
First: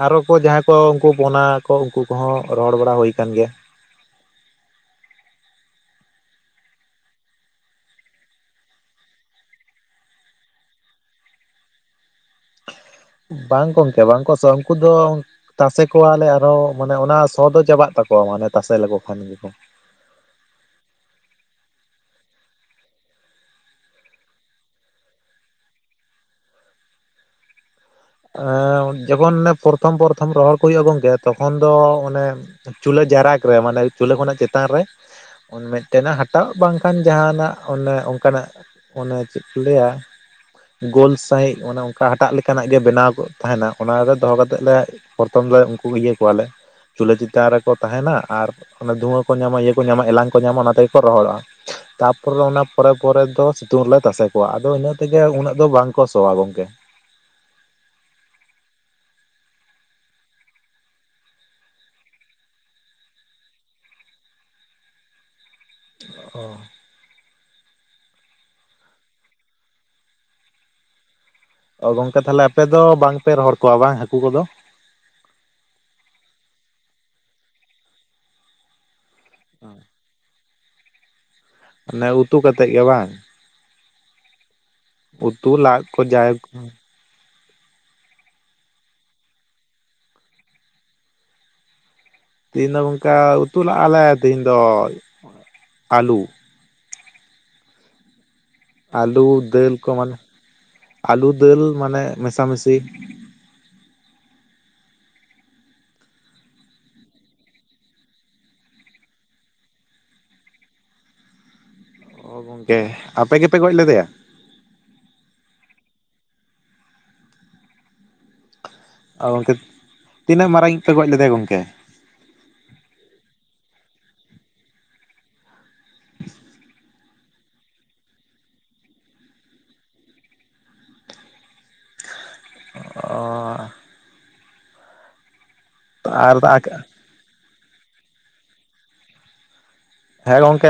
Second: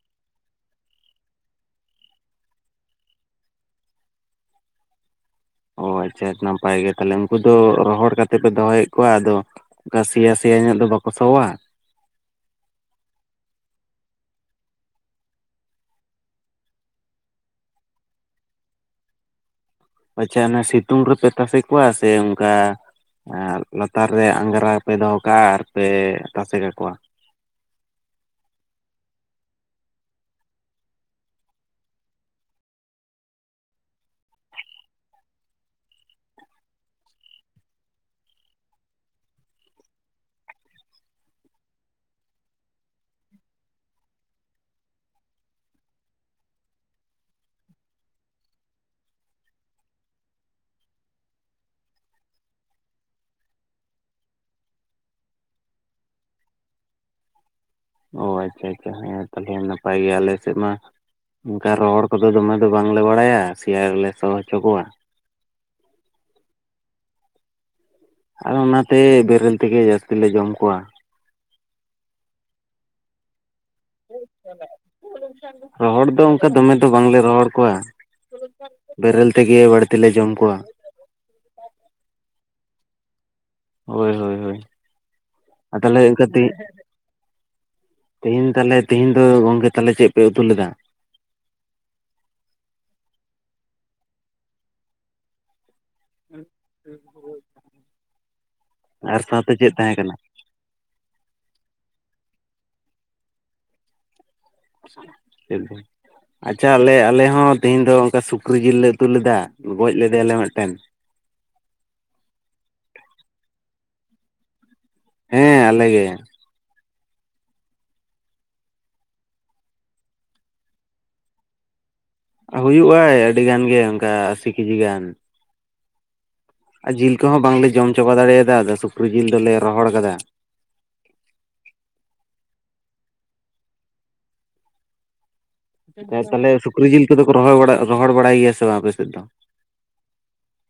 ᱟᱨᱚ ᱠᱚ ᱡᱟᱦᱟᱸᱭ ᱠᱚ ᱩᱱᱠᱩ ᱯᱚᱱᱟ ᱠᱚ ᱩᱱᱠᱩ ᱠᱚᱦᱚᱸ ᱨᱚᱦᱚᱲ ᱵᱟᱲᱟ ᱦᱩᱭ ᱟᱠᱟᱱ ᱜᱮᱭᱟ᱾ ᱚ ᱟᱪᱪᱷᱟ ᱱᱟᱯᱟᱭ ᱜᱮ ᱛᱟᱦᱞᱮ ᱩᱱᱠᱩ ᱫᱚ ᱨᱚᱦᱚᱲ ᱠᱟᱛᱮ ᱯᱮ ᱫᱚᱦᱚᱭᱮᱫ ᱠᱚᱣᱟ ᱟᱫᱚ ᱚᱱᱠᱟ ᱥᱮᱭᱟ ᱥᱮᱭᱟ ᱧᱚᱜ ᱫᱚ ᱵᱟᱠᱚ ᱥᱚᱣᱟ? ᱵᱟᱝ ᱜᱚᱢᱠᱮ, ᱵᱟᱝᱠᱚ ᱥᱚᱣᱟ ᱩᱱᱠᱩ ᱫᱚ ᱛᱟᱥᱮ ᱠᱚᱣᱟᱞᱮ ᱟᱨᱦᱚᱸ ᱢᱟᱱᱮ ᱚᱱᱟ ᱥᱚ ᱫᱚ ᱪᱟᱵᱟᱜ ᱛᱟᱠᱚᱣᱟ ᱢᱟᱱᱮ ᱛᱟᱥᱮ ᱞᱮᱠᱚ ᱠᱷᱟᱱ ᱜᱮᱠᱚ᱾ ᱟᱪᱪᱷᱟ ᱚᱱᱟ ᱥᱤᱛᱩᱝ ᱨᱮᱯᱮ ᱛᱟᱥᱮ ᱠᱚᱣᱟ, ᱥᱮ ᱚᱱᱠᱟ ᱟᱨ ᱞᱟᱛᱟᱨ ᱨᱮ ᱟᱸᱜᱽᱨᱟ ᱯᱮ ᱫᱚᱦᱚ ᱠᱟᱜᱼᱟ ᱟᱨ ᱯᱮ ᱛᱟᱥᱮ ᱠᱟᱠᱚᱣᱟ? ᱡᱚᱠᱷᱚᱱ ᱚᱱᱮ ᱯᱚᱨᱛᱷᱚᱢ ᱯᱚᱨᱛᱷᱚᱢ ᱨᱚᱦᱚᱲ ᱠᱚ ᱦᱩᱭᱩᱜᱼᱟ ᱜᱚᱢᱠᱮ ᱛᱚᱠᱷᱚᱱ ᱫᱚ ᱚᱱᱮ ᱪᱩᱞᱦᱟᱹ ᱡᱟᱨᱟᱠ ᱨᱮ ᱢᱟᱱᱮ ᱪᱩᱞᱦᱟᱹ ᱠᱷᱚᱱᱟᱜ ᱪᱮᱛᱟᱱ ᱨᱮ ᱢᱮᱴᱮᱱᱟᱜ ᱦᱟᱴᱟᱣ ᱵᱟᱝ ᱠᱷᱟᱱ ᱡᱟᱦᱟᱸᱱᱟᱜ ᱚᱱᱮ ᱚᱱᱠᱟᱱᱟᱜ ᱚᱱᱮ ᱪᱮᱫ ᱠᱚ ᱞᱟᱹᱭᱟ ᱜᱳᱞ ᱥᱟᱦᱤᱡ ᱚᱱᱮ ᱚᱱᱠᱟ ᱦᱟᱴᱟᱜ ᱞᱮᱠᱟ ᱱᱟᱜ ᱜᱮ ᱵᱮᱱᱟᱣ ᱠᱚ ᱛᱟᱦᱮᱸᱱᱟ ᱚᱱᱟ ᱨᱮ ᱫᱚᱦᱚ ᱠᱟᱛᱮᱫ ᱞᱮ ᱯᱨᱚᱛᱷᱚᱢ ᱞᱮ ᱩᱱᱠᱩ ᱤᱭᱟᱹ ᱠᱚᱣᱟᱞᱮ ᱪᱩᱞᱦᱟᱹ ᱪᱮᱛᱟᱱ ᱨᱮᱠᱚ ᱛᱟᱦᱮᱸᱱᱟ ᱟᱨ ᱚᱱᱟ ᱫᱷᱩᱣᱟᱹ ᱠᱚ ᱧᱟᱢᱟ ᱤᱭᱟᱹ ᱠᱚ ᱧᱟᱢᱟ ᱮᱞᱟᱝ ᱠᱚ ᱧᱟᱢᱟ ᱚᱱᱟ ᱛᱮᱜᱮ ᱠᱚ ᱨᱚᱦᱚᱲᱚᱜᱼᱟ᱾ ᱛᱟᱯᱚᱨᱮ ᱚᱱᱟ ᱯᱚᱨᱮ ᱯᱚᱨᱮ ᱫᱚ ᱥᱤᱛᱩᱝ ᱨᱮᱞᱮ ᱛᱟᱥᱮ ᱠᱚᱣᱟ ᱟᱫᱚ ᱤᱱᱟᱹ ᱛᱮᱜᱮ ᱩᱱᱟᱹᱜ ᱫᱚ ᱵᱟᱝ ᱠᱚ ᱥᱚᱣᱟ ᱜᱚᱝᱠᱮ ᱾ ᱚ ᱟᱪᱪᱷᱟ ᱟᱪᱪᱷᱟ ᱦᱮᱸ ᱛᱟᱦᱚᱞᱮ ᱱᱟᱯᱟᱭ ᱜᱮᱭᱟ, ᱟᱞᱮ ᱥᱮᱫ ᱢᱟ ᱚᱱᱠᱟ ᱨᱚᱦᱚᱲ ᱠᱚᱫᱚ ᱫᱚᱢᱮ ᱫᱚ ᱵᱟᱝᱞᱮ ᱵᱟᱲᱟᱭᱟ ᱥᱮᱭᱟ ᱜᱮᱞᱮ ᱥᱚ ᱦᱚᱪᱚ ᱠᱚᱣᱟ᱾ ᱚᱻ ᱟᱫᱚ ᱚᱱᱟᱛᱮ ᱵᱮᱨᱮᱞ ᱛᱮᱜᱮ ᱡᱟᱹᱥᱛᱤ ᱞᱮ ᱡᱚᱢ ᱠᱚᱣᱟ ᱾ ᱚ ᱜᱚᱝᱠᱮ ᱛᱟᱦᱚᱞᱮ ᱟᱯᱮ ᱫᱚ ᱵᱟᱝ ᱯᱮ ᱨᱚᱦᱚᱲ ᱠᱚᱣᱟ ᱵᱟᱝ ᱦᱟᱹᱠᱩ ᱠᱚᱫᱚ? ᱨᱚᱦᱚᱲ ᱫᱚ ᱚᱱᱠᱟ ᱫᱚᱢᱮ ᱫᱚ ᱵᱟᱝᱞᱮ ᱨᱚᱦᱚᱲ ᱠᱚᱣᱟ ᱾ ᱵᱮᱨᱮᱞ ᱛᱮᱜᱮ ᱵᱟᱹᱲᱛᱤ ᱞᱮ ᱡᱚᱢ ᱠᱚᱣᱟ ᱾ ᱛᱟᱦᱚᱞᱮ ᱩᱛᱩ ᱠᱟᱛᱮᱫ ᱜᱮ ᱵᱟᱝ? ᱦᱳᱭ ᱦᱳᱭ ᱦᱳᱭ, ᱩᱛᱩ ᱞᱟᱫ ᱛᱟᱦᱚᱞᱮ ᱠᱚ ᱡᱟᱭᱦᱳᱠ ᱠᱟᱹᱴᱤᱡ ᱛᱮᱦᱮᱧ ᱛᱟᱦᱚᱞᱮ ᱛᱮᱦᱮᱧ ᱫᱚ ᱜᱚᱝᱠᱮ ᱛᱟᱦᱚᱞᱮ ᱪᱮᱫ ᱯᱮ ᱩᱛᱩ ᱞᱮᱫᱟ? ᱛᱤᱦᱤᱧ ᱫᱚ ᱜᱚᱝᱠᱮ ᱩᱛᱩ ᱞᱟᱜ-ᱟ ᱞᱮ ᱛᱤᱦᱤᱧ ᱫᱚ ᱟᱞᱩ ᱾ [unintelligible] ᱟᱨ ᱟᱞᱩ ᱥᱟᱶᱛᱮ ᱪᱮᱫ ᱫᱟᱹᱞ ᱠᱚ ᱛᱟᱦᱮᱸ ᱠᱟᱱᱟ ᱢᱟᱱᱮ, ᱟᱞᱩ ᱫᱟᱹᱞ ᱢᱟᱱᱮ ᱢᱮᱥᱟᱢᱤᱥᱤ [unintelligible] ᱟᱪᱪᱷᱟ ᱟᱞᱮ ᱟᱞᱮ ᱦᱚᱸ ᱛᱤᱦᱤᱧ ᱫᱚ ᱚᱱᱠᱟ ᱥᱩᱠᱨᱤ ᱡᱤᱞ ᱞᱮ ᱩᱛᱩ ᱞᱮᱫᱟ, ᱜᱚᱡ ᱞᱮᱫᱮᱭᱟᱞᱮ ᱢᱤᱫᱴᱮᱱ ᱾ ᱚ ᱜᱚᱝᱠᱮ ᱟᱯᱮ ᱜᱮᱯᱮ ᱜᱚᱡ ᱞᱮᱫᱮᱭᱟ? ᱦᱮᱸ ᱟᱞᱮ ᱜᱮ ᱾ ᱚ ᱜᱚᱢᱠᱮ ᱛᱤᱱᱟᱹᱜ ᱢᱟᱨᱟᱝᱤᱡ ᱯᱮ ᱜᱚᱡ ᱞᱮᱫᱮᱭᱟ ᱜᱚᱢᱠᱮ? ᱦᱩᱭᱩᱜᱼᱟᱭ ᱟᱹᱰᱤ ᱜᱟᱱ ᱜᱮ ᱚᱱᱠᱟ ᱟᱥᱤ ᱠᱮᱡᱤ ᱜᱟᱱ ᱾ [unintelligible] ᱟᱨ ᱡᱤᱞ ᱠᱚᱦᱚᱸ ᱵᱟᱝᱞᱮ ᱡᱚᱢ ᱪᱟᱵᱟ ᱫᱟᱲᱮᱭᱟᱫᱟ ᱟᱫᱚ ᱥᱩᱠᱨᱤ ᱡᱤᱞ ᱫᱚᱞᱮ ᱨᱚᱦᱚᱲ ᱟᱠᱟᱫᱟ᱾ ᱚᱻ ᱾ ᱟᱨ ᱛᱟᱦᱚᱞᱮ ᱥᱩᱠᱨᱤ ᱡᱤᱞ ᱠᱚᱫᱚ ᱠᱚ ᱨᱚᱦᱚᱲ ᱵᱟᱲᱟ, ᱨᱚᱦᱚᱲ ᱵᱟᱲᱟᱭ ᱜᱮᱭᱟ ᱥᱮ ᱵᱟᱝ ᱟᱯᱮ ᱥᱮᱫ ᱫᱚ? ᱦᱮᱸ ᱜᱚᱝᱠᱮ